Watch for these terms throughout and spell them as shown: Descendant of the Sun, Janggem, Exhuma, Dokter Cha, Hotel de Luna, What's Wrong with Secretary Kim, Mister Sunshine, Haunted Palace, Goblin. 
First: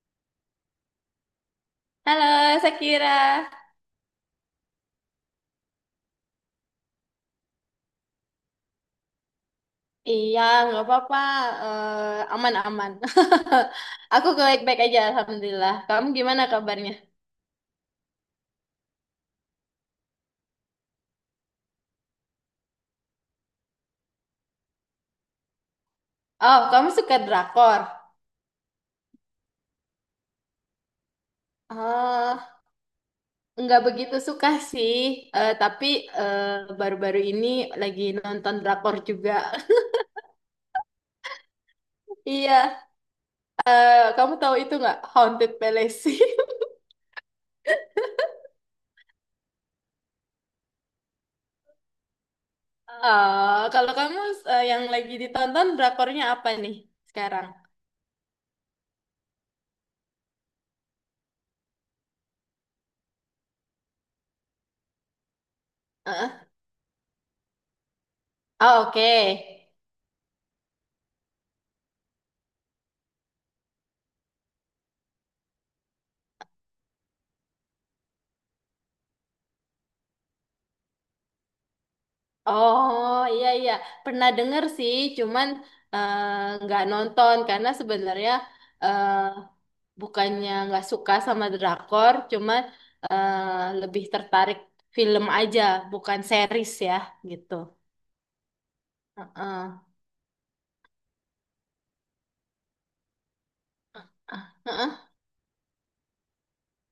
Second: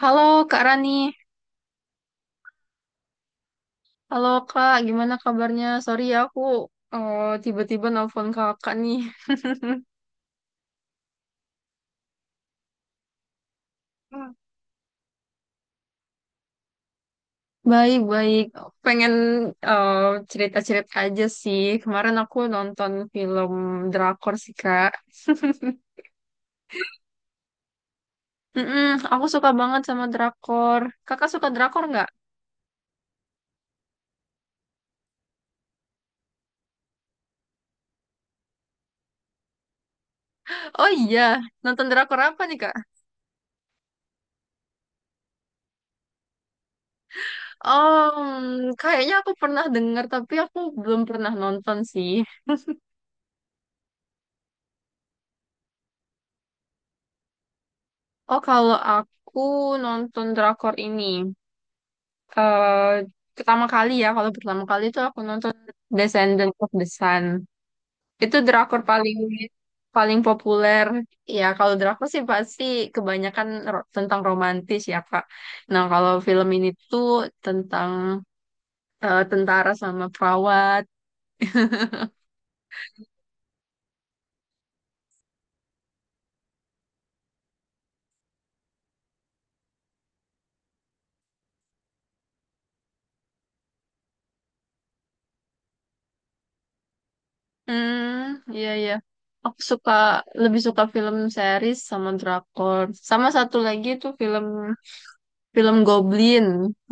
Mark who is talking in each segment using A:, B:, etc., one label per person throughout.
A: Halo Kak Rani,
B: Halo, Sakira.
A: halo Kak, gimana kabarnya? Sorry ya aku tiba-tiba nelfon Kakak nih.
B: Iya, nggak apa-apa. Aman-aman. Aku
A: Hmm.
B: baik-baik aja, Alhamdulillah. Kamu gimana kabarnya?
A: Baik-baik, pengen eh, cerita-cerita aja sih. Kemarin aku nonton film drakor sih Kak.
B: Oh, kamu suka drakor?
A: Mm-mm, aku suka banget sama drakor. Kakak suka drakor nggak?
B: Eh, nggak begitu suka sih. Tapi eh, baru-baru ini lagi nonton drakor juga.
A: Oh iya, nonton drakor apa nih
B: Iya,
A: Kak?
B: kamu tahu itu nggak? Haunted Palace.
A: Kayaknya aku pernah dengar tapi aku belum pernah nonton sih.
B: Oh, kalau kamu, yang lagi ditonton drakornya apa nih sekarang?
A: Oh, kalau aku nonton drakor ini. eh Pertama kali ya, kalau pertama kali itu aku nonton
B: Eh,
A: Descendant of the Sun. Itu drakor
B: Oh, oke.
A: paling paling populer. Ya, kalau drakor sih pasti kebanyakan tentang romantis ya, Kak. Nah, kalau film ini tuh tentang tentara sama perawat.
B: Oh iya iya, pernah denger sih, cuman eh, nggak nonton karena sebenarnya eh, bukannya nggak suka sama drakor, cuman lebih tertarik film aja, bukan series ya, gitu.
A: Hmm, iya iya. Aku
B: Heeh.
A: suka lebih suka film series sama drakor. Sama satu lagi itu film
B: Heeh.
A: Film Goblin.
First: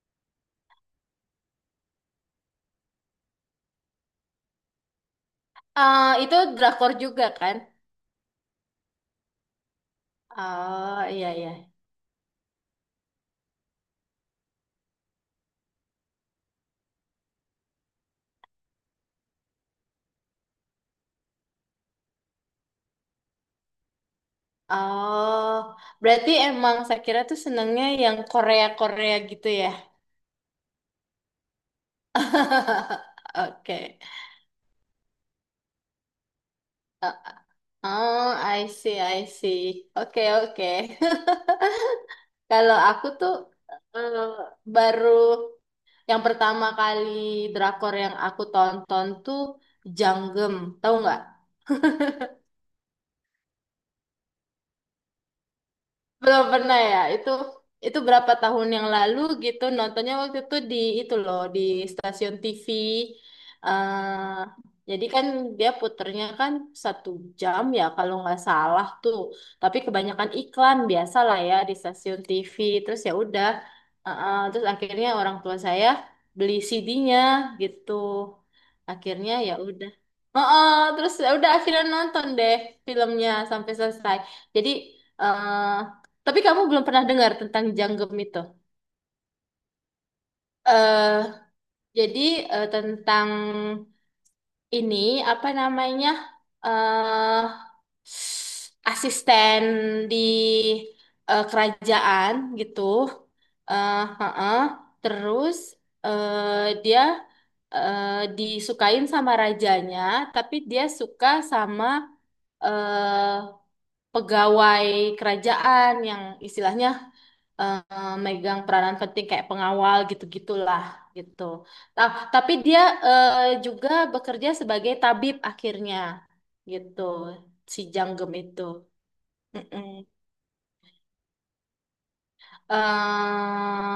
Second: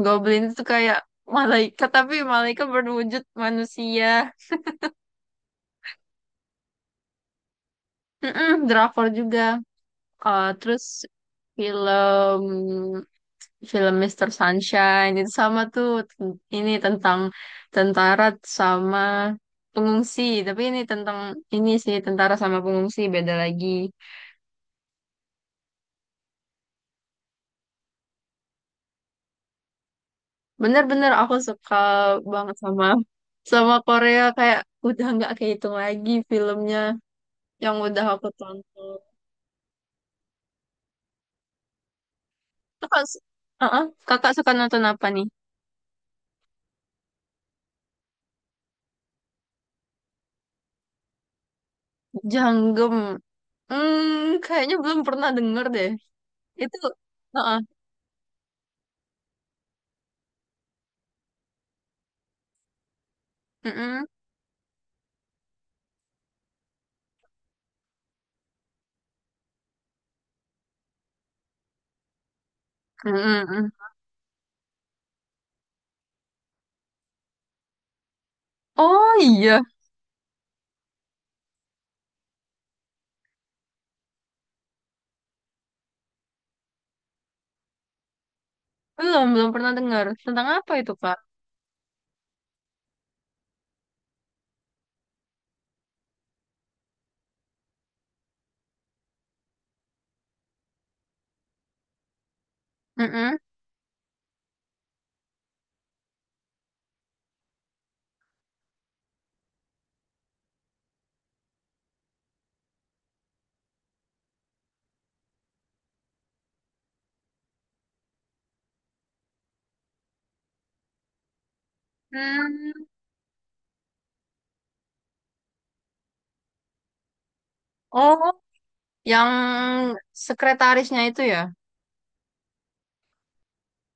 A: Goblin itu kayak malaikat tapi malaikat berwujud manusia.
B: Eh, itu drakor juga kan?
A: Mm-mm, drakor juga. Terus
B: Oh iya iya.
A: film film Mister Sunshine itu sama tuh ini tentang tentara sama pengungsi tapi ini tentang ini sih tentara sama pengungsi beda lagi
B: Oh, berarti emang Sakira tuh senengnya yang Korea Korea gitu ya?
A: bener-bener aku suka banget sama sama
B: Oke.
A: Korea kayak udah nggak kehitung lagi filmnya yang udah aku
B: Oh, I
A: tonton
B: see, I see. Oke, oke. Kalau
A: Kakak,
B: aku tuh
A: uh-uh.
B: eh,
A: Kakak suka nonton apa
B: baru
A: nih?
B: yang pertama kali drakor yang aku tonton tuh Janggem, tahu nggak?
A: Janggem. Hmm, kayaknya belum pernah denger deh.
B: Belum
A: Itu,
B: pernah ya. Itu
A: uh-uh.
B: itu berapa tahun yang lalu gitu nontonnya, waktu itu di itu loh, di stasiun TV.
A: Mm-mm.
B: eh jadi kan dia puternya kan satu jam ya kalau nggak salah tuh. Tapi kebanyakan iklan biasa lah ya di stasiun TV. Terus ya udah.
A: Mm.
B: Terus akhirnya orang tua saya beli CD-nya gitu.
A: Oh
B: Akhirnya ya
A: iya,
B: udah. Heeh, terus ya udah akhirnya nonton deh filmnya sampai selesai. Jadi eh, tapi kamu belum pernah dengar tentang Janggem itu.
A: belum belum pernah dengar. Tentang apa itu,
B: eh
A: Kak?
B: jadi tentang ini, apa namanya, eh asisten di kerajaan gitu.
A: Mm-mm.
B: Heeh. Terus dia disukain sama rajanya, tapi dia suka sama eh pegawai kerajaan yang istilahnya megang peranan penting kayak pengawal gitu-gitulah gitu. Tapi dia
A: Hmm.
B: juga bekerja sebagai tabib akhirnya, gitu, si
A: Oh,
B: Janggem itu.
A: yang
B: Mm-mm.
A: sekretarisnya itu ya?
B: eh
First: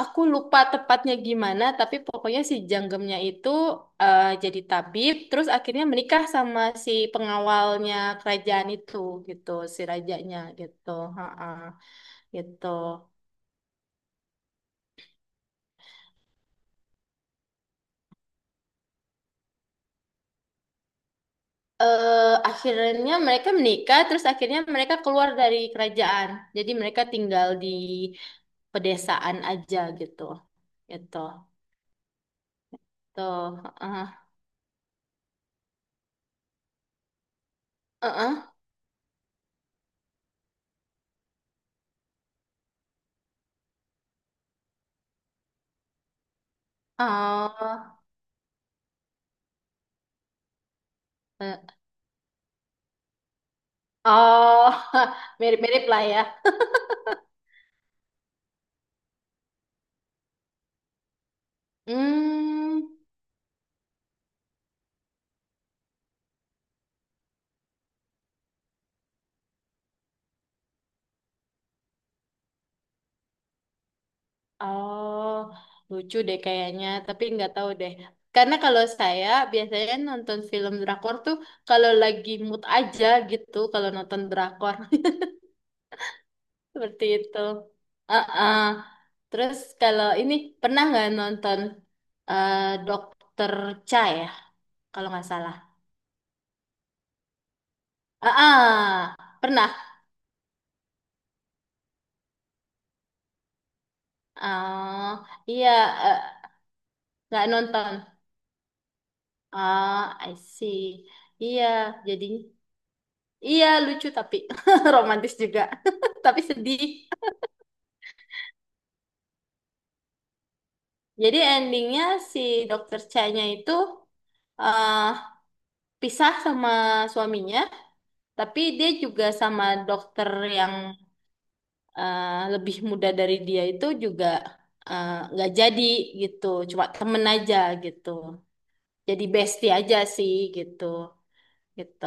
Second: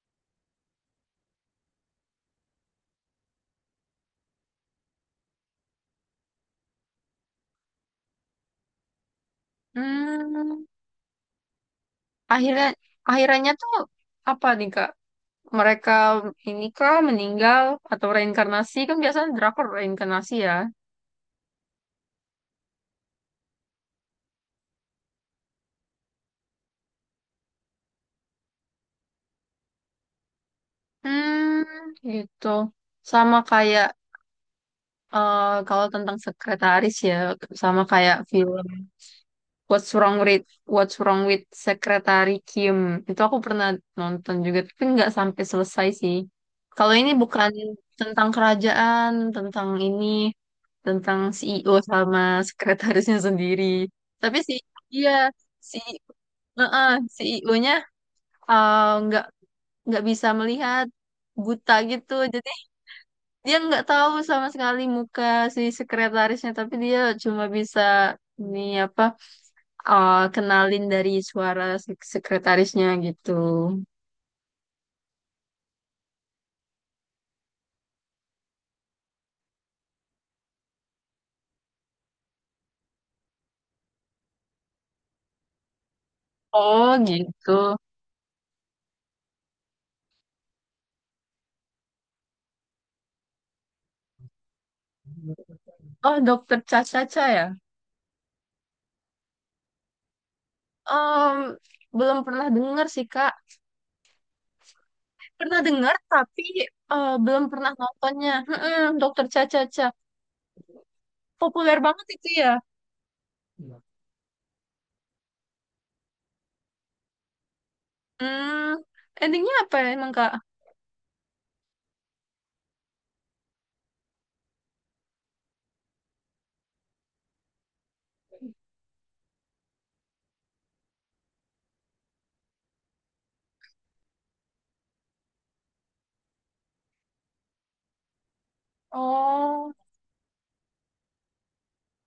B: aku lupa tepatnya gimana, tapi pokoknya si Janggemnya itu jadi tabib, terus akhirnya menikah sama si pengawalnya kerajaan itu, gitu, si rajanya,
A: Hmm.
B: gitu, ha
A: Akhirnya,
B: gitu.
A: akhirannya tuh apa nih, Kak? Mereka ini kah meninggal atau reinkarnasi? Kan biasanya drakor reinkarnasi ya.
B: Akhirnya mereka menikah, terus akhirnya mereka keluar dari kerajaan. Jadi mereka tinggal di pedesaan aja gitu. Gitu.
A: Hmm, gitu. Sama
B: Tuh.
A: kayak
B: Heeh.
A: eh, kalau tentang sekretaris ya, sama kayak
B: Heeh.
A: film What's Wrong with What's Wrong with Secretary Kim. Itu aku pernah nonton juga, tapi nggak sampai selesai sih. Kalau ini bukan
B: Oh.
A: tentang kerajaan, tentang ini, tentang
B: Eh,
A: CEO sama sekretarisnya sendiri. Tapi si
B: Oh.
A: iya si
B: Mirip-mirip lah ya.
A: CEO-nya nggak nggak bisa melihat buta gitu,
B: Hmm.
A: dia nggak tahu sama sekali muka si sekretarisnya tapi dia cuma bisa ini apa kenalin dari suara si sekretarisnya gitu.
B: Oh. Lucu deh kayaknya, tapi nggak tahu deh. Karena kalau saya biasanya nonton film drakor tuh kalau lagi mood aja gitu, kalau nonton drakor.
A: Oh
B: Seperti itu.
A: gitu.
B: Heeh. Terus kalau ini pernah nggak nonton eh, Dokter Cha ya, kalau nggak salah.
A: Oh, dokter Caca-Caca ya.
B: Ah, pernah.
A: Em, belum pernah dengar sih kak,
B: Oh,
A: pernah
B: iya,
A: dengar tapi
B: eh,
A: belum
B: nggak
A: pernah
B: nonton.
A: nontonnya, dokter Caca-Caca
B: Oh, I see. Iya,
A: populer banget
B: jadi
A: itu ya.
B: iya lucu, tapi romantis juga, tapi sedih.
A: hmm Endingnya apa ya emang kak?
B: Jadi endingnya si Dokter Cha-nya itu eh, pisah sama suaminya, tapi dia juga sama dokter yang eh, lebih muda dari dia itu juga nggak jadi, gitu, cuma temen aja gitu, jadi bestie
A: Oh,
B: aja sih gitu gitu.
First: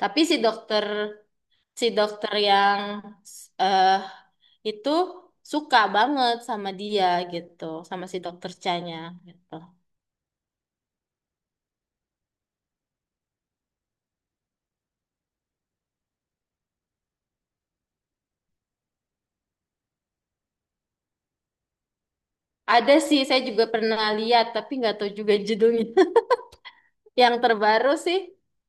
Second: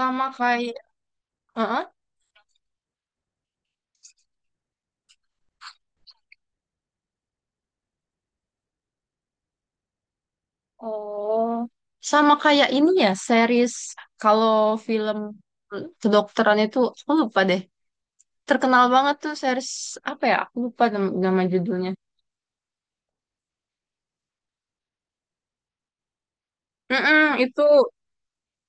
B: Tapi si
A: kayak.
B: dokter,
A: Heeh.
B: si dokter yang eh itu suka banget sama dia gitu, sama si dokter Chanya gitu.
A: Oh, sama kayak ini ya, series kalau film kedokteran itu aku lupa deh. Terkenal banget tuh series apa ya? Aku lupa nama judulnya.
B: Ada sih, saya juga pernah lihat tapi nggak tahu juga judulnya. Yang
A: Mm-mm, itu
B: terbaru sih,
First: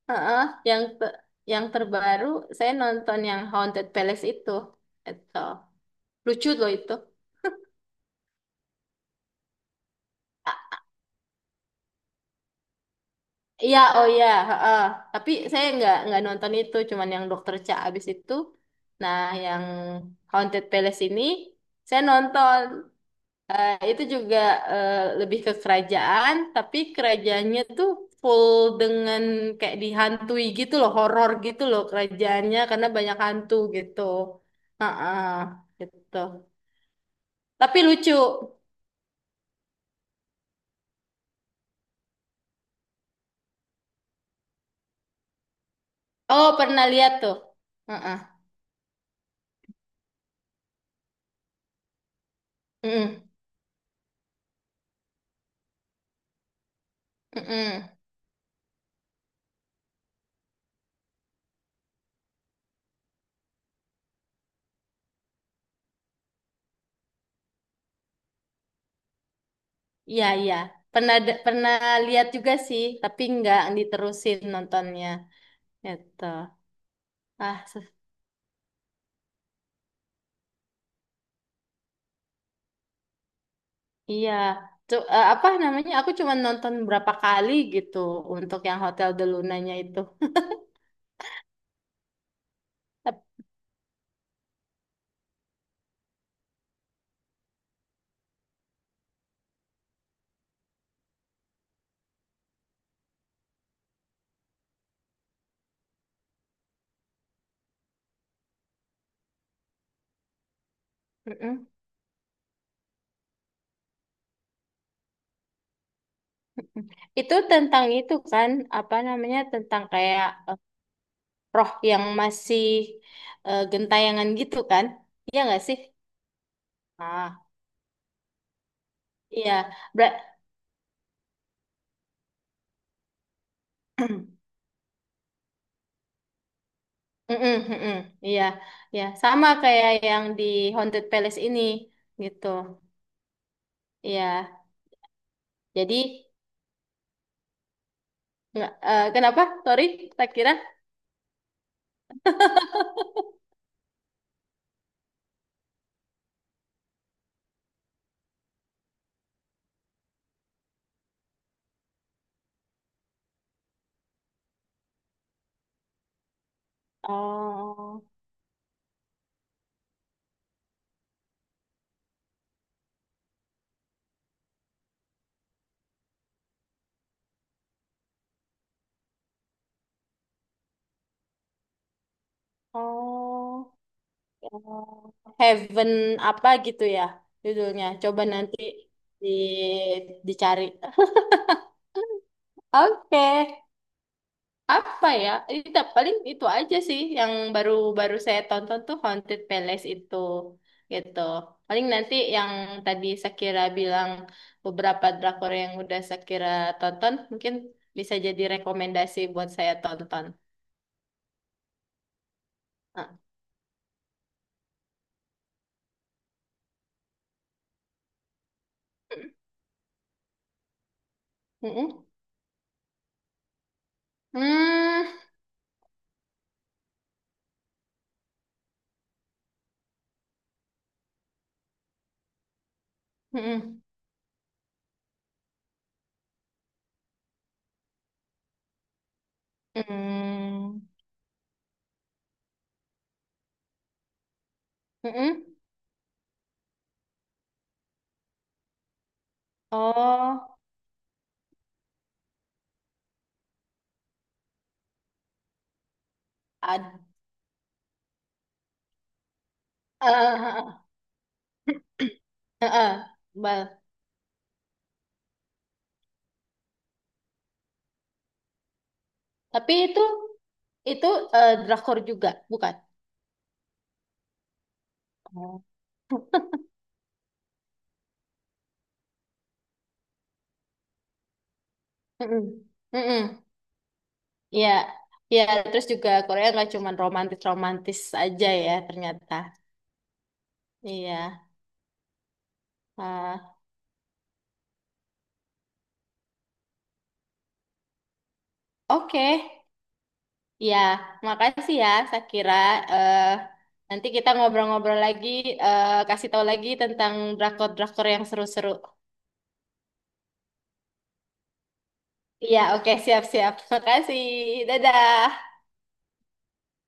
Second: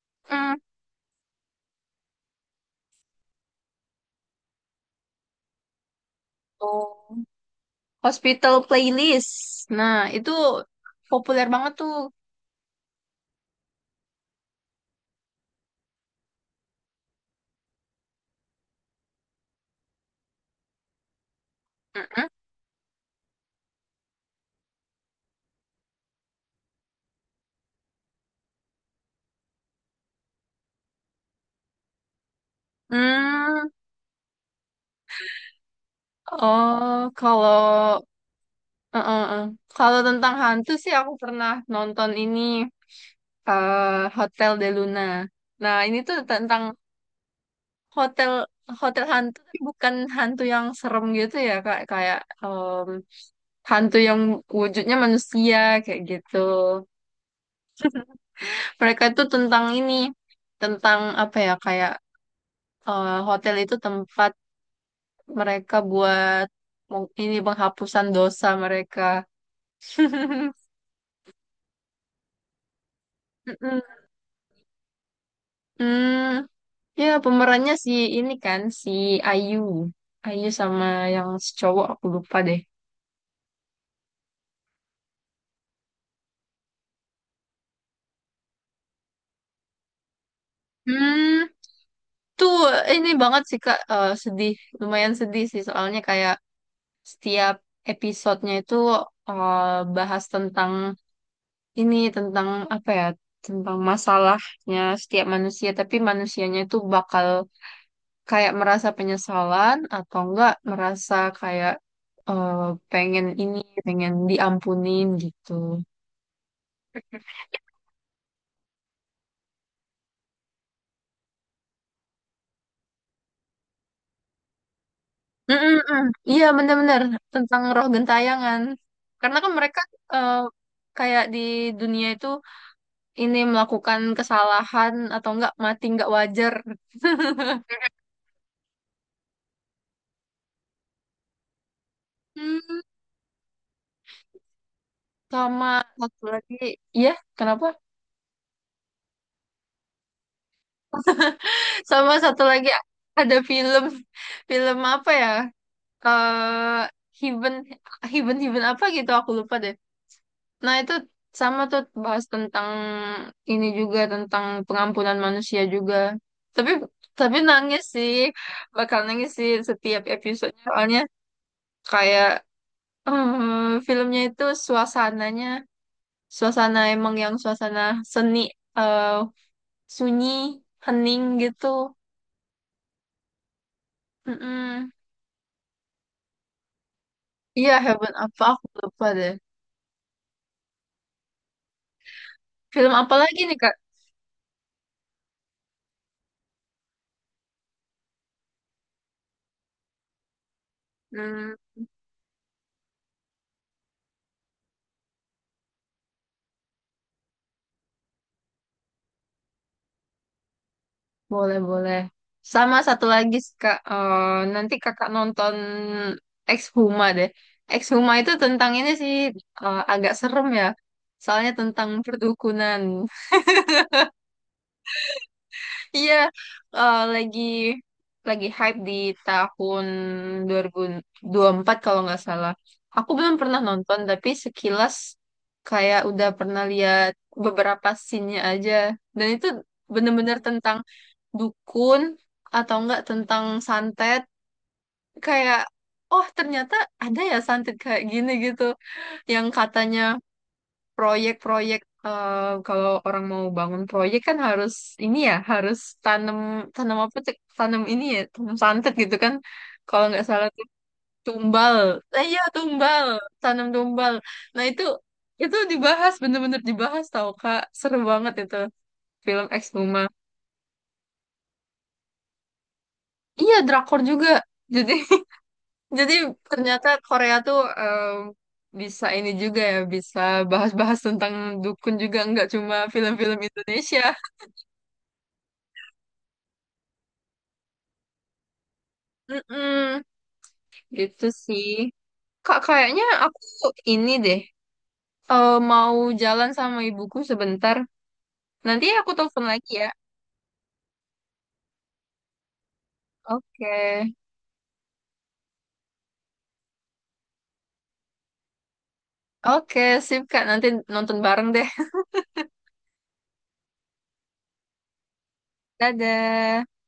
B: heeh,
A: mm,
B: yang te- yang terbaru saya nonton yang Haunted Palace itu lucu loh itu.
A: oh, Hospital Playlist. Nah, itu populer banget tuh.
B: Iya, oh iya, heeh. Tapi saya nggak nonton itu, cuman yang Dokter Cha abis itu. Nah, yang Haunted Palace ini saya
A: Mm-mm.
B: nonton. Eh, itu juga eh, lebih ke kerajaan, tapi kerajaannya tuh full dengan kayak dihantui gitu loh, horor gitu loh kerajaannya, karena banyak hantu
A: Hmm,
B: gitu. Heeh, gitu.
A: oh,
B: Tapi
A: kalau
B: lucu.
A: eh, eh, eh. Kalau tentang hantu sih aku pernah nonton ini eh, Hotel de Luna. Nah, ini tuh
B: Oh,
A: tentang
B: pernah lihat tuh. Heeh.
A: hotel hotel hantu tapi bukan hantu yang serem gitu ya kak kayak em,
B: Mm-mm.
A: hantu yang wujudnya manusia kayak gitu,
B: Mm-mm.
A: mereka itu tentang ini, tentang apa ya, kayak hotel itu tempat mereka buat ini penghapusan dosa mereka.
B: Iya, iya. Pernah lihat juga sih, tapi nggak
A: Mm-mm.
B: diterusin nontonnya. Gitu.
A: Hmm, ya
B: Ah,
A: pemerannya si ini kan si Ayu Ayu sama yang si cowok aku lupa deh.
B: Iya, apa namanya? Aku cuma nonton berapa kali gitu untuk yang Hotel de Lunanya itu.
A: hmm Itu ini
B: Tep-
A: banget sih Kak. Sedih, lumayan sedih sih soalnya kayak setiap episodenya itu eh, bahas tentang ini, tentang apa ya, tentang masalahnya setiap manusia, tapi manusianya itu bakal kayak merasa penyesalan atau enggak merasa
B: mm-mm.
A: kayak eh, pengen ini, pengen diampunin gitu.
B: Itu tentang itu kan, apa namanya? Tentang kayak roh yang masih gentayangan gitu kan? Iya nggak sih?
A: Mm-mm-mm. Iya benar-benar
B: Ah,
A: tentang roh gentayangan. Karena kan
B: iya.
A: mereka
B: Ber-
A: eh, kayak di dunia itu ini melakukan kesalahan atau enggak mati enggak wajar.
B: Mm-mm, mm-mm. Iya, ya sama kayak yang di Haunted Palace ini gitu.
A: Hmm,
B: Iya.
A: sama
B: Jadi
A: satu lagi, ya kenapa?
B: kenapa? Sorry, tak kira.
A: Sama satu lagi ada film film apa ya? Eh Heaven Heaven Heaven apa gitu aku lupa deh. Nah itu sama tuh bahas tentang ini juga tentang pengampunan manusia juga. Tapi tapi nangis
B: Oh.
A: sih, bakal nangis sih setiap episode soalnya kayak filmnya itu suasananya. Suasana emang yang suasana seni eh sunyi hening gitu.
B: Oh, eh,
A: Mm-mm.
B: Heaven apa gitu ya
A: Iya
B: judulnya.
A: Heaven
B: Coba
A: apa
B: nanti
A: aku lupa
B: di,
A: deh.
B: dicari.
A: Film apa
B: Oke,
A: lagi nih kak?
B: apa ya? Itu paling itu aja sih yang baru-baru saya tonton tuh Haunted Palace itu gitu.
A: hmm,
B: Paling nanti yang tadi Shakira bilang beberapa drakor yang udah Shakira tonton mungkin bisa jadi rekomendasi buat saya tonton.
A: Boleh boleh, sama satu
B: Ah.
A: lagi kak nanti kakak nonton Ex deh. Ex itu tentang ini sih agak serem ya soalnya tentang
B: Mm-mm.
A: perdukunan.
B: Hmm.
A: Iya, eh, lagi lagi hype di tahun dua ribu dua ribu empat kalau nggak salah. Aku belum pernah
B: Mm-mm.
A: nonton, tapi sekilas kayak udah pernah lihat beberapa scene-nya aja. Dan itu bener-bener tentang
B: Hmm.
A: dukun atau enggak tentang santet.
B: Mm-mm.
A: Kayak, oh ternyata ada ya santet kayak gini gitu. Yang katanya
B: Oh,
A: proyek-proyek eh, kalau orang mau bangun proyek kan harus ini ya harus tanam
B: ad,
A: tanam apa cek tanam ini ya tanam santet gitu kan kalau
B: eh,
A: nggak salah tuh,
B: eh,
A: tumbal. Eh, iya
B: eh, eh,
A: tumbal, tanam
B: Bal.
A: tumbal. Nah itu dibahas, bener-bener dibahas tau kak, seru banget itu film
B: Tapi
A: Exhuma.
B: itu drakor juga, bukan?
A: Iya drakor juga jadi,
B: Oh.
A: jadi ternyata Korea tuh bisa ini juga ya bisa bahas-bahas tentang dukun juga nggak
B: Mm-mm.
A: cuma film-film
B: Mm-mm.
A: Indonesia.
B: Ya, ya. Terus juga Korea nggak cuma romantis-romantis aja ya ternyata.
A: Mm-mm. Gitu
B: Iya.
A: sih. Kak, kayaknya aku
B: Ah,
A: ini deh, mau jalan sama ibuku sebentar. Nanti aku
B: Oke.
A: telepon lagi ya.
B: Ya, makasih ya Sakira. Eh,
A: Oke.
B: Nanti kita ngobrol-ngobrol lagi, kasih tahu lagi tentang drakor-drakor yang seru-seru.
A: Oke, sip Kak. Nanti nonton bareng deh.
B: Iya, oke, siap-siap. Makasih. Dadah.
A: Dadah.